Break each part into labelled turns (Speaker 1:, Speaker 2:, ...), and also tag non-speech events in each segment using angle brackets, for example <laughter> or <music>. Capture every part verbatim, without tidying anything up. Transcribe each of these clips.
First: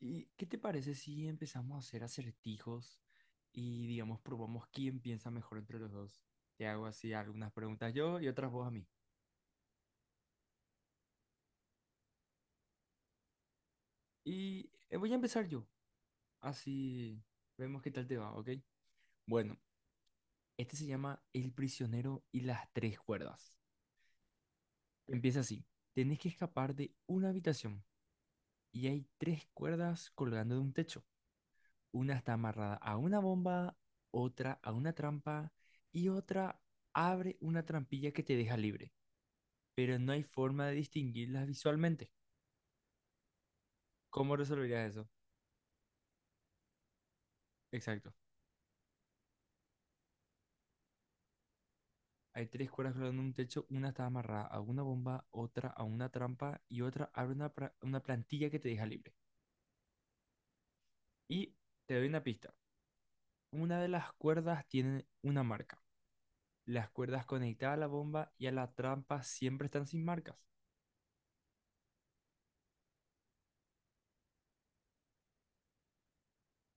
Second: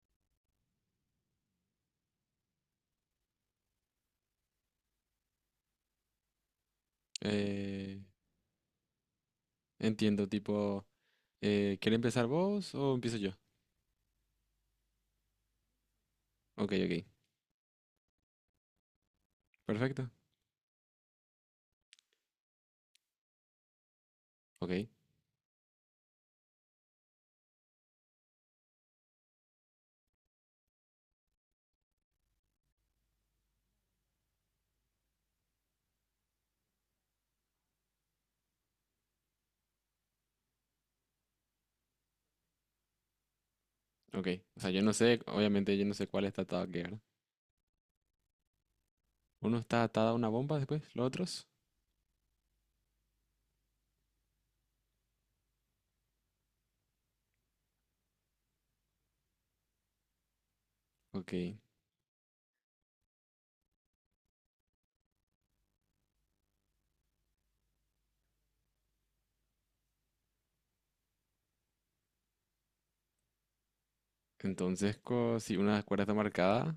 Speaker 1: ¿Y qué te parece si empezamos a hacer acertijos y, digamos, probamos quién piensa mejor entre los dos? Te hago así algunas preguntas
Speaker 2: Eh,
Speaker 1: yo y otras vos a mí.
Speaker 2: entiendo, tipo, eh, ¿quiere empezar vos o empiezo yo?
Speaker 1: Y eh, voy a empezar yo,
Speaker 2: Ok, ok.
Speaker 1: así vemos qué tal te va, ¿ok? Bueno,
Speaker 2: Perfecto.
Speaker 1: este se llama El prisionero y las tres cuerdas.
Speaker 2: Ok,
Speaker 1: Empieza así. Tenés que escapar de una habitación y hay tres cuerdas colgando de un techo. Una está amarrada a una bomba, otra a una trampa y otra abre una trampilla que te deja libre. Pero no hay forma de distinguirlas visualmente.
Speaker 2: ok.
Speaker 1: ¿Cómo
Speaker 2: O sea, yo
Speaker 1: resolverías
Speaker 2: no
Speaker 1: eso?
Speaker 2: sé, obviamente yo no sé cuál está atado a qué, ¿verdad?
Speaker 1: Exacto.
Speaker 2: Uno está atado a una bomba después, los otros.
Speaker 1: Hay tres cuerdas colgando en un techo, una está amarrada a una bomba, otra a una trampa y otra abre una, pra- una plantilla que te deja libre. Y
Speaker 2: Ok.
Speaker 1: te doy una pista. Una de las cuerdas tiene una marca. Las cuerdas conectadas a la bomba y a la trampa siempre están sin marcas.
Speaker 2: Entonces, co- si una cuerda está marcada,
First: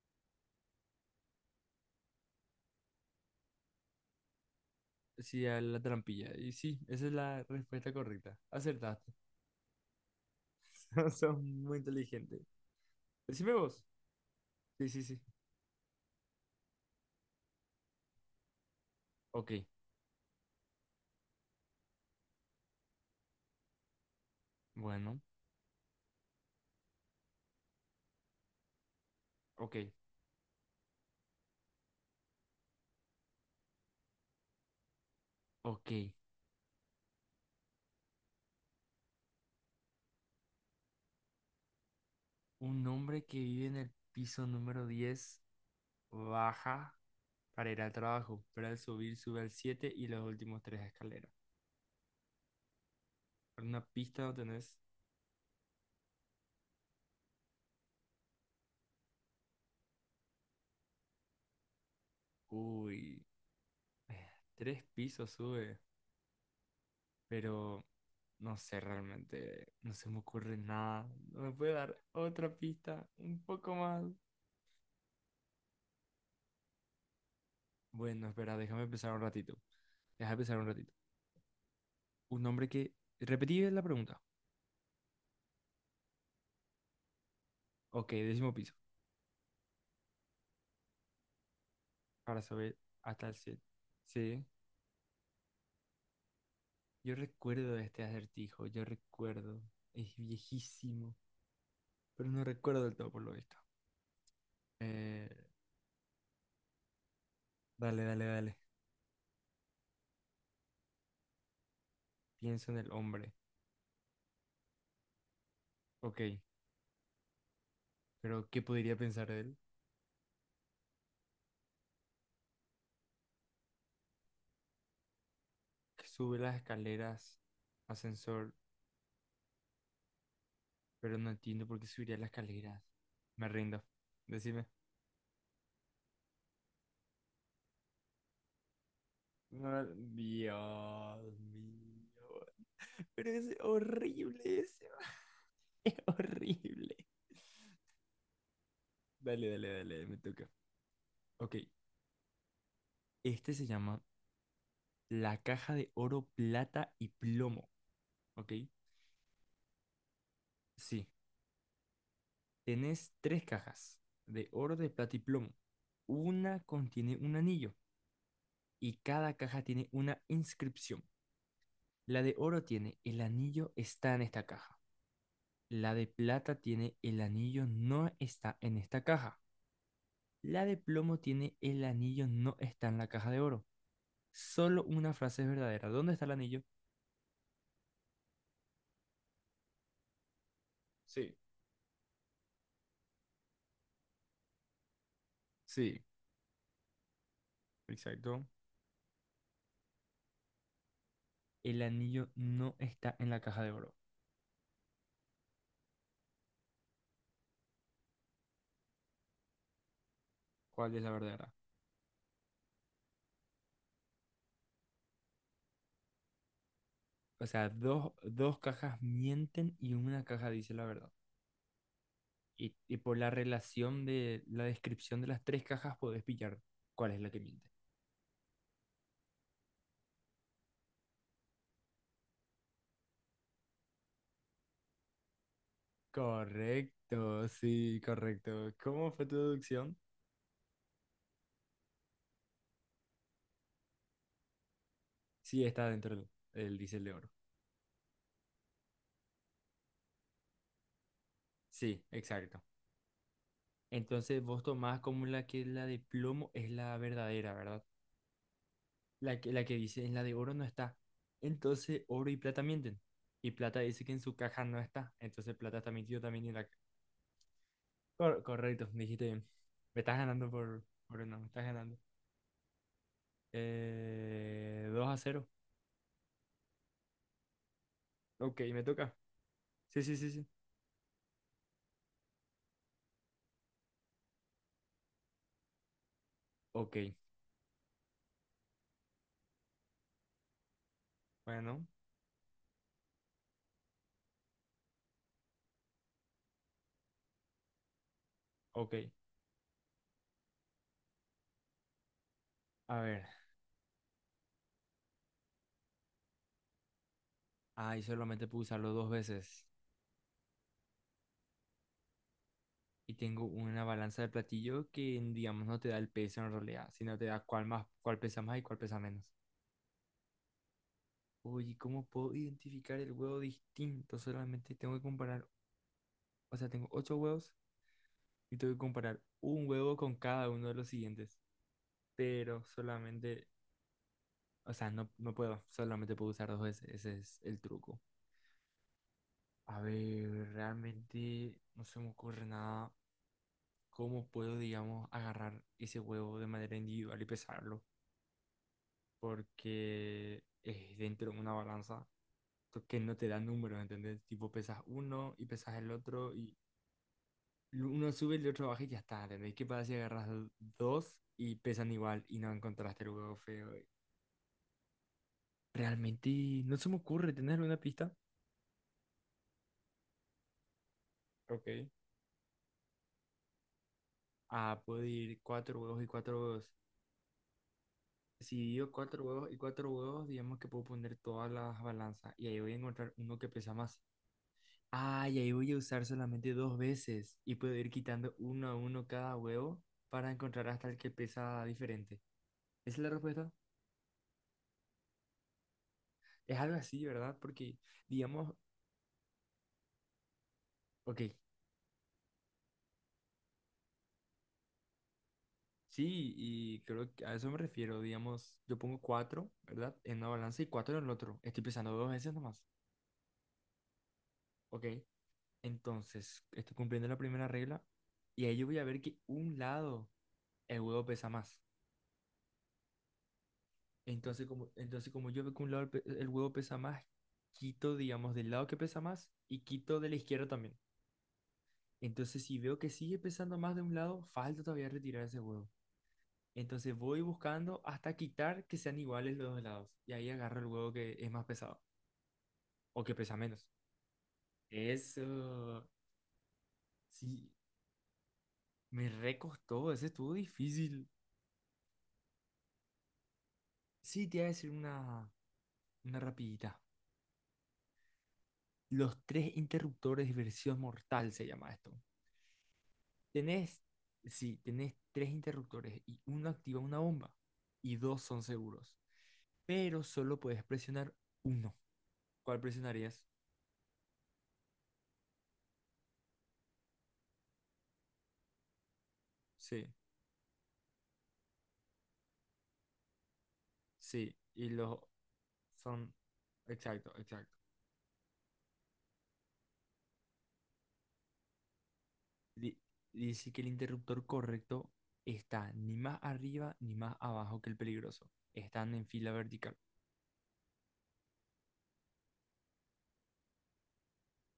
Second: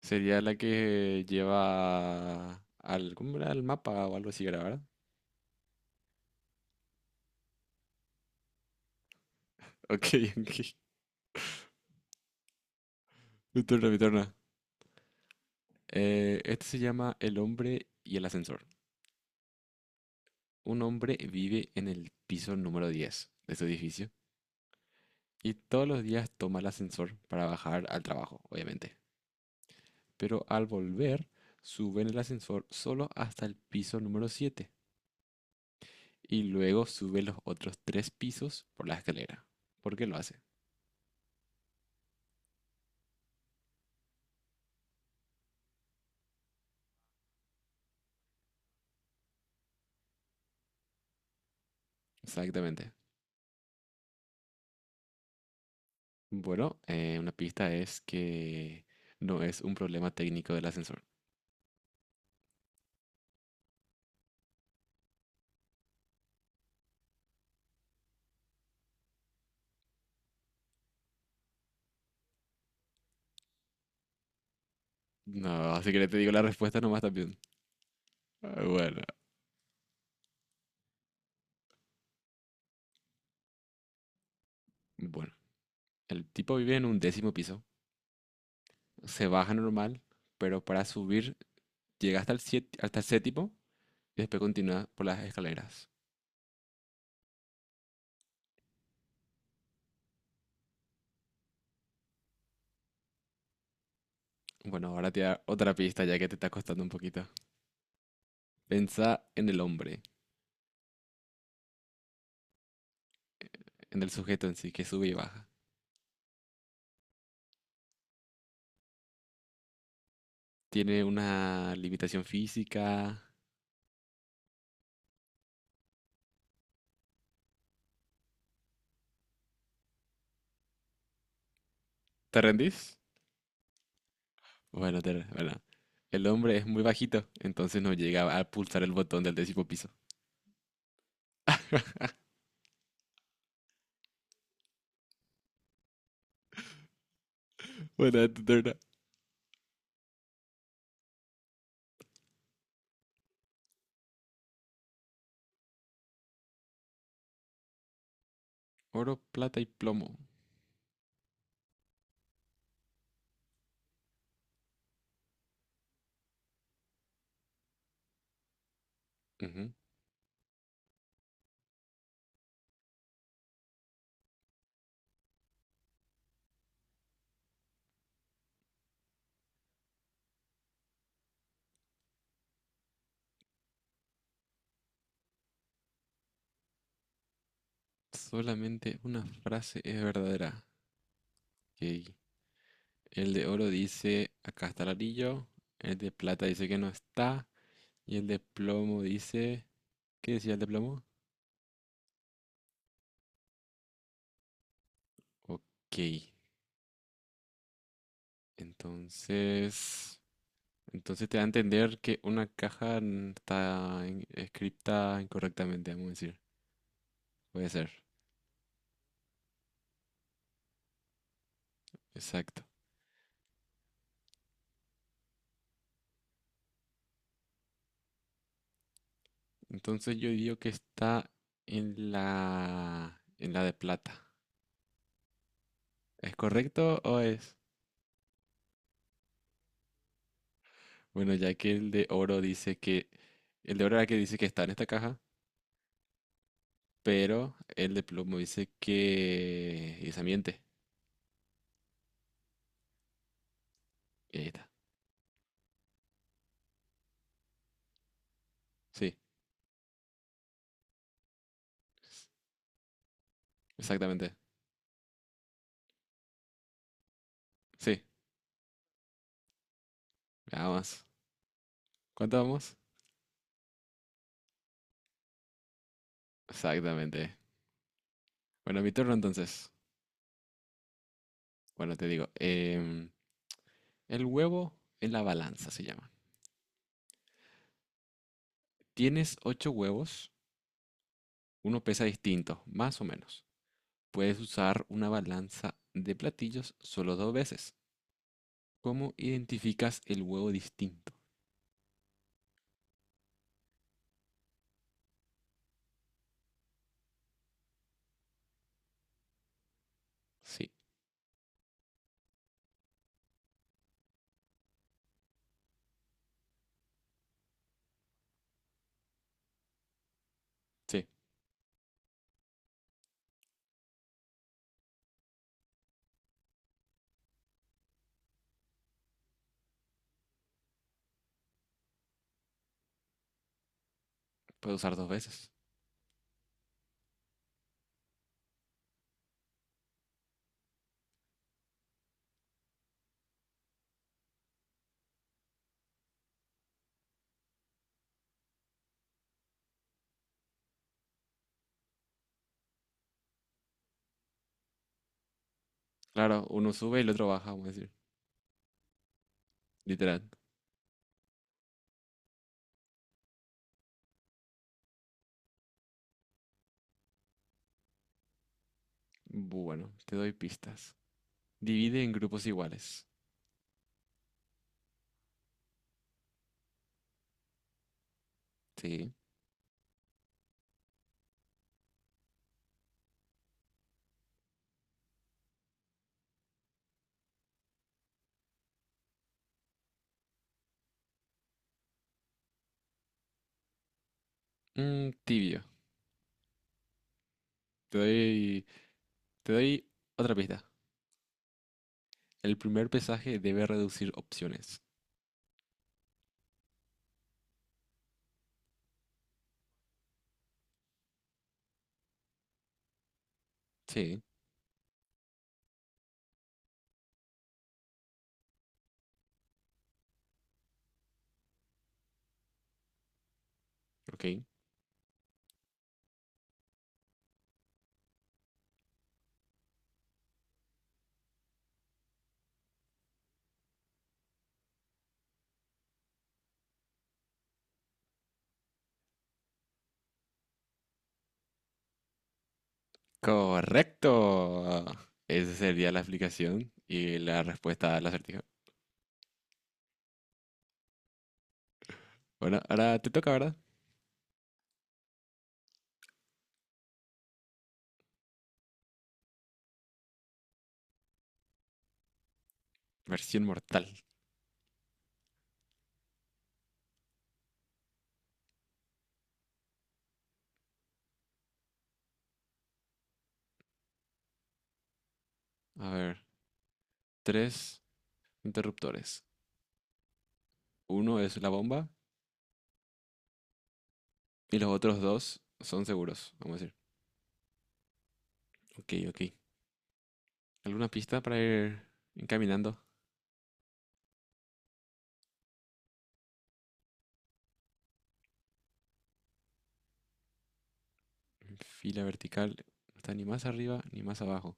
Speaker 2: sería la que lleva al, ¿cómo era? Al mapa o algo así, era, ¿verdad?
Speaker 1: Sí, a la trampilla. Y sí, esa es la respuesta correcta. Acertaste.
Speaker 2: Ok, <laughs> ok.
Speaker 1: <laughs> Son muy inteligentes. Decime
Speaker 2: Mi
Speaker 1: vos.
Speaker 2: turno, mi turno.
Speaker 1: Sí, sí, sí.
Speaker 2: Eh, este se llama El hombre y el ascensor.
Speaker 1: Ok,
Speaker 2: Un hombre vive en el piso número diez de su edificio.
Speaker 1: bueno,
Speaker 2: Y todos los días toma el ascensor para bajar al trabajo, obviamente.
Speaker 1: ok,
Speaker 2: Pero al volver, sube en el ascensor solo hasta el piso número siete.
Speaker 1: ok.
Speaker 2: Y luego sube los otros tres pisos por la escalera. ¿Por qué lo hace?
Speaker 1: Un hombre que vive en el piso número diez baja para ir al trabajo, pero al subir sube al siete y los últimos tres escaleras.
Speaker 2: Exactamente.
Speaker 1: Una pista no tenés...
Speaker 2: Bueno, eh, una pista es que no es un problema técnico del ascensor.
Speaker 1: Uy, eh, tres pisos sube, pero no sé realmente, no se me ocurre nada. ¿No me puede dar otra pista un poco más?
Speaker 2: No, así que le te digo la respuesta nomás también.
Speaker 1: Bueno, espera,
Speaker 2: Ah,
Speaker 1: déjame
Speaker 2: Bueno,
Speaker 1: pensar un ratito. Déjame pensar un ratito. Un hombre que... Repetí la pregunta.
Speaker 2: bueno. El tipo vive en un décimo piso.
Speaker 1: Ok, décimo piso,
Speaker 2: Se baja normal, pero para subir llega hasta
Speaker 1: para
Speaker 2: el
Speaker 1: subir
Speaker 2: siete, hasta el
Speaker 1: hasta el
Speaker 2: séptimo
Speaker 1: siete.
Speaker 2: y después
Speaker 1: Sí.
Speaker 2: continúa por las escaleras.
Speaker 1: Yo recuerdo este acertijo, yo recuerdo. Es viejísimo, pero no recuerdo del todo por lo visto.
Speaker 2: Bueno, ahora te
Speaker 1: Eh,
Speaker 2: da otra pista ya que te está costando un poquito.
Speaker 1: dale, dale, dale.
Speaker 2: Pensá en el hombre,
Speaker 1: Pienso en el hombre.
Speaker 2: en el sujeto en sí, que sube y baja.
Speaker 1: Ok, pero ¿qué podría pensar de él?
Speaker 2: ¿Tiene una limitación física?
Speaker 1: Que sube las escaleras, ascensor, pero no entiendo por qué subiría las
Speaker 2: ¿Te
Speaker 1: escaleras.
Speaker 2: rendís?
Speaker 1: Me rindo. Decime.
Speaker 2: Bueno, te, bueno. El hombre es muy bajito, entonces no llega a pulsar el botón del décimo
Speaker 1: No,
Speaker 2: piso. <laughs>
Speaker 1: Dios mío. Pero es horrible ese. <laughs> Es horrible.
Speaker 2: Bueno, es tu turno.
Speaker 1: Dale, dale, dale, me toca. Ok, este se llama la caja de oro, plata y plomo, ¿ok?
Speaker 2: Oro, plata y plomo.
Speaker 1: Sí, tenés tres cajas de oro, de plata y plomo. Una contiene un anillo y cada caja
Speaker 2: Ujú.
Speaker 1: tiene una inscripción. La de oro tiene el anillo está en esta caja. La de plata tiene el anillo no está en esta caja. La de plomo tiene el anillo no está en la caja de oro. Solo una frase es verdadera. ¿Dónde está el anillo?
Speaker 2: Solamente una frase es verdadera.
Speaker 1: Sí.
Speaker 2: Ok. El de oro dice, acá está el anillo. El
Speaker 1: Sí,
Speaker 2: de plata dice que no está. Y el de
Speaker 1: exacto.
Speaker 2: plomo dice, ¿qué decía el de plomo?
Speaker 1: El anillo no está en la caja de oro.
Speaker 2: Ok, entonces,
Speaker 1: ¿Cuál es la
Speaker 2: entonces te da a
Speaker 1: verdadera?
Speaker 2: entender que una caja n- está en- escrita incorrectamente, vamos a decir.
Speaker 1: O
Speaker 2: Puede
Speaker 1: sea,
Speaker 2: ser,
Speaker 1: dos, dos cajas mienten y una caja dice la verdad.
Speaker 2: exacto.
Speaker 1: Y, y por la relación de la descripción de las tres cajas podés pillar cuál es la que miente.
Speaker 2: Entonces yo digo que está en la, en la de plata. ¿Es correcto o
Speaker 1: Correcto,
Speaker 2: es?
Speaker 1: sí, correcto. ¿Cómo fue tu deducción?
Speaker 2: Bueno, ya que el de oro dice que, el de oro era el que dice que está en esta caja,
Speaker 1: Sí, está dentro del, del diésel de oro.
Speaker 2: pero el de plomo dice que, y se miente.
Speaker 1: Sí, exacto.
Speaker 2: Y
Speaker 1: Entonces
Speaker 2: ahí
Speaker 1: vos
Speaker 2: está.
Speaker 1: tomás como la que la de plomo es la verdadera, ¿verdad?
Speaker 2: Sí.
Speaker 1: La que, la que dice en la de oro no está. Entonces oro y plata mienten. Y plata dice que en su
Speaker 2: Exactamente.
Speaker 1: caja no está. Entonces plata está mintiendo también en la...
Speaker 2: Sí,
Speaker 1: Cor- correcto, dijiste bien. Me estás ganando por,
Speaker 2: vamos.
Speaker 1: por una, me estás ganando.
Speaker 2: ¿Cuánto vamos?
Speaker 1: Eh, dos a cero.
Speaker 2: Exactamente.
Speaker 1: Ok, me
Speaker 2: Bueno, mi
Speaker 1: toca.
Speaker 2: turno entonces.
Speaker 1: Sí, sí, sí, sí.
Speaker 2: Bueno, te digo. Em, el huevo en la balanza se llama.
Speaker 1: Ok,
Speaker 2: Tienes ocho huevos, uno
Speaker 1: bueno,
Speaker 2: pesa distinto, más o menos. Puedes usar una balanza de platillos solo dos veces.
Speaker 1: ok.
Speaker 2: ¿Cómo identificas el huevo distinto?
Speaker 1: A ver, ahí solamente puedo usarlo dos veces.
Speaker 2: Sí,
Speaker 1: Y tengo una balanza de platillo que, digamos, no te da el peso en realidad, sino te da cuál más, cuál pesa más y cuál pesa menos.
Speaker 2: sí,
Speaker 1: Oye, ¿cómo puedo identificar el huevo distinto? Solamente tengo que comparar, o sea, tengo ocho huevos y tengo que comparar un huevo con cada uno de los siguientes pero solamente... O
Speaker 2: puedes
Speaker 1: sea,
Speaker 2: usar
Speaker 1: no,
Speaker 2: dos
Speaker 1: no
Speaker 2: veces.
Speaker 1: puedo, solamente puedo usar dos veces, ese es el truco. A ver, realmente no se me ocurre nada. ¿Cómo puedo, digamos, agarrar ese huevo de manera individual y pesarlo? Porque es dentro de una balanza que no te da números, ¿entendés? Tipo, pesas uno y pesas el otro
Speaker 2: Claro,
Speaker 1: y
Speaker 2: uno sube y el otro baja, vamos a decir.
Speaker 1: uno sube, el otro baja y ya está, ¿entendés? ¿Qué pasa si
Speaker 2: Literal.
Speaker 1: agarras dos y pesan igual y no encontraste el huevo feo? Realmente no se me ocurre tener una pista.
Speaker 2: Bueno, te doy pistas.
Speaker 1: Ok.
Speaker 2: Divide en grupos iguales.
Speaker 1: Ah, puedo ir cuatro huevos y cuatro huevos. Si digo
Speaker 2: Sí.
Speaker 1: cuatro huevos y cuatro huevos, digamos que puedo poner todas las balanzas y ahí voy a encontrar uno que pesa más. Ah, y ahí voy a usar solamente dos veces y puedo ir quitando uno a uno cada huevo para encontrar hasta el que pesa diferente. ¿Esa es la respuesta?
Speaker 2: Mm, tibio.
Speaker 1: Es algo así, ¿verdad? Porque,
Speaker 2: Te
Speaker 1: digamos,
Speaker 2: doy, te doy otra pista.
Speaker 1: ok,
Speaker 2: El primer pesaje debe reducir opciones.
Speaker 1: sí, y creo que a eso me refiero. Digamos, yo pongo cuatro, ¿verdad? En una balanza y cuatro en el otro. Estoy pesando dos veces nomás.
Speaker 2: Sí,
Speaker 1: Ok. Entonces, estoy cumpliendo la primera regla y ahí yo voy a ver que un lado el huevo pesa más.
Speaker 2: ok.
Speaker 1: Entonces, como, entonces, como yo veo que un lado el, pe- el huevo pesa más, quito, digamos, del lado que pesa más y quito de la izquierda también. Entonces, si veo que sigue pesando más de un lado, falta todavía retirar ese huevo. Entonces voy buscando hasta quitar que sean iguales los dos lados. Y ahí agarro el huevo que es más pesado o que pesa menos.
Speaker 2: Correcto.
Speaker 1: Eso,
Speaker 2: Esa sería la explicación y la
Speaker 1: sí,
Speaker 2: respuesta al acertijo.
Speaker 1: me recostó, ese estuvo difícil.
Speaker 2: Bueno, ahora te toca, ¿verdad?
Speaker 1: Sí, te iba a decir una, una rapidita. Los tres interruptores de versión mortal se llama esto.
Speaker 2: Versión
Speaker 1: Tenés,
Speaker 2: mortal.
Speaker 1: sí, tenés tres interruptores y uno activa una bomba y dos son seguros. Pero solo puedes presionar uno. ¿Cuál presionarías?
Speaker 2: A ver, tres interruptores.
Speaker 1: Sí,
Speaker 2: Uno es la bomba
Speaker 1: sí.
Speaker 2: y
Speaker 1: Y
Speaker 2: los
Speaker 1: los
Speaker 2: otros dos son
Speaker 1: son...
Speaker 2: seguros, vamos a decir.
Speaker 1: Exacto, exacto.
Speaker 2: Ok, ok. ¿Alguna pista para ir
Speaker 1: Di-
Speaker 2: encaminando?
Speaker 1: dice que el interruptor correcto está ni más arriba ni más abajo que el peligroso. Están en fila vertical.
Speaker 2: Fila vertical. No está ni más arriba ni más abajo.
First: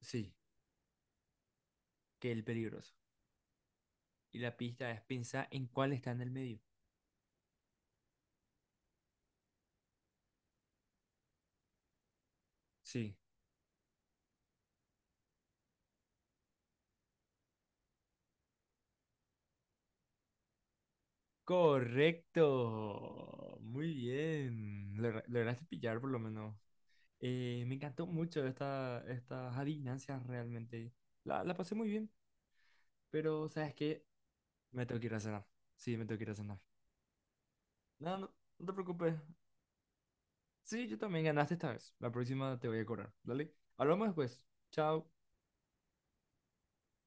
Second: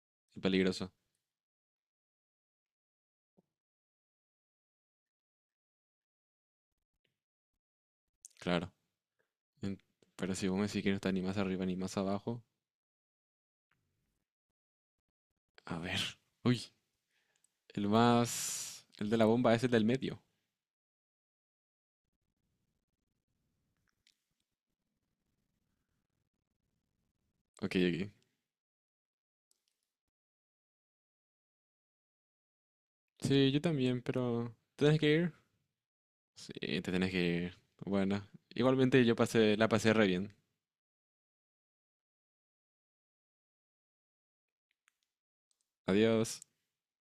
Speaker 1: Sí,
Speaker 2: Es peligroso.
Speaker 1: que el peligroso. Y la pista es pensar en cuál está en el medio.
Speaker 2: Claro. En- Pero si vos me decís que no está ni más arriba ni más abajo.
Speaker 1: Sí.
Speaker 2: A ver. Uy, el más. El de la bomba es el del medio.
Speaker 1: Correcto. Muy bien. Logra- Lograste pillar por lo menos. Eh, me
Speaker 2: Ok,
Speaker 1: encantó
Speaker 2: ok.
Speaker 1: mucho esta, estas adivinanzas realmente. La, la pasé muy bien, pero
Speaker 2: Sí, yo
Speaker 1: ¿sabes
Speaker 2: también,
Speaker 1: qué?
Speaker 2: pero. ¿Te
Speaker 1: Me tengo
Speaker 2: tenés
Speaker 1: que
Speaker 2: que
Speaker 1: ir a
Speaker 2: ir?
Speaker 1: cenar. Sí, me tengo que ir a
Speaker 2: Sí,
Speaker 1: cenar.
Speaker 2: te tenés que ir.
Speaker 1: No,
Speaker 2: Bueno,
Speaker 1: no, no te
Speaker 2: igualmente
Speaker 1: preocupes.
Speaker 2: yo pasé, la pasé re bien.
Speaker 1: Sí, yo también ganaste esta vez. La próxima te voy a cobrar. Dale. Hablamos después. Chao.
Speaker 2: Adiós.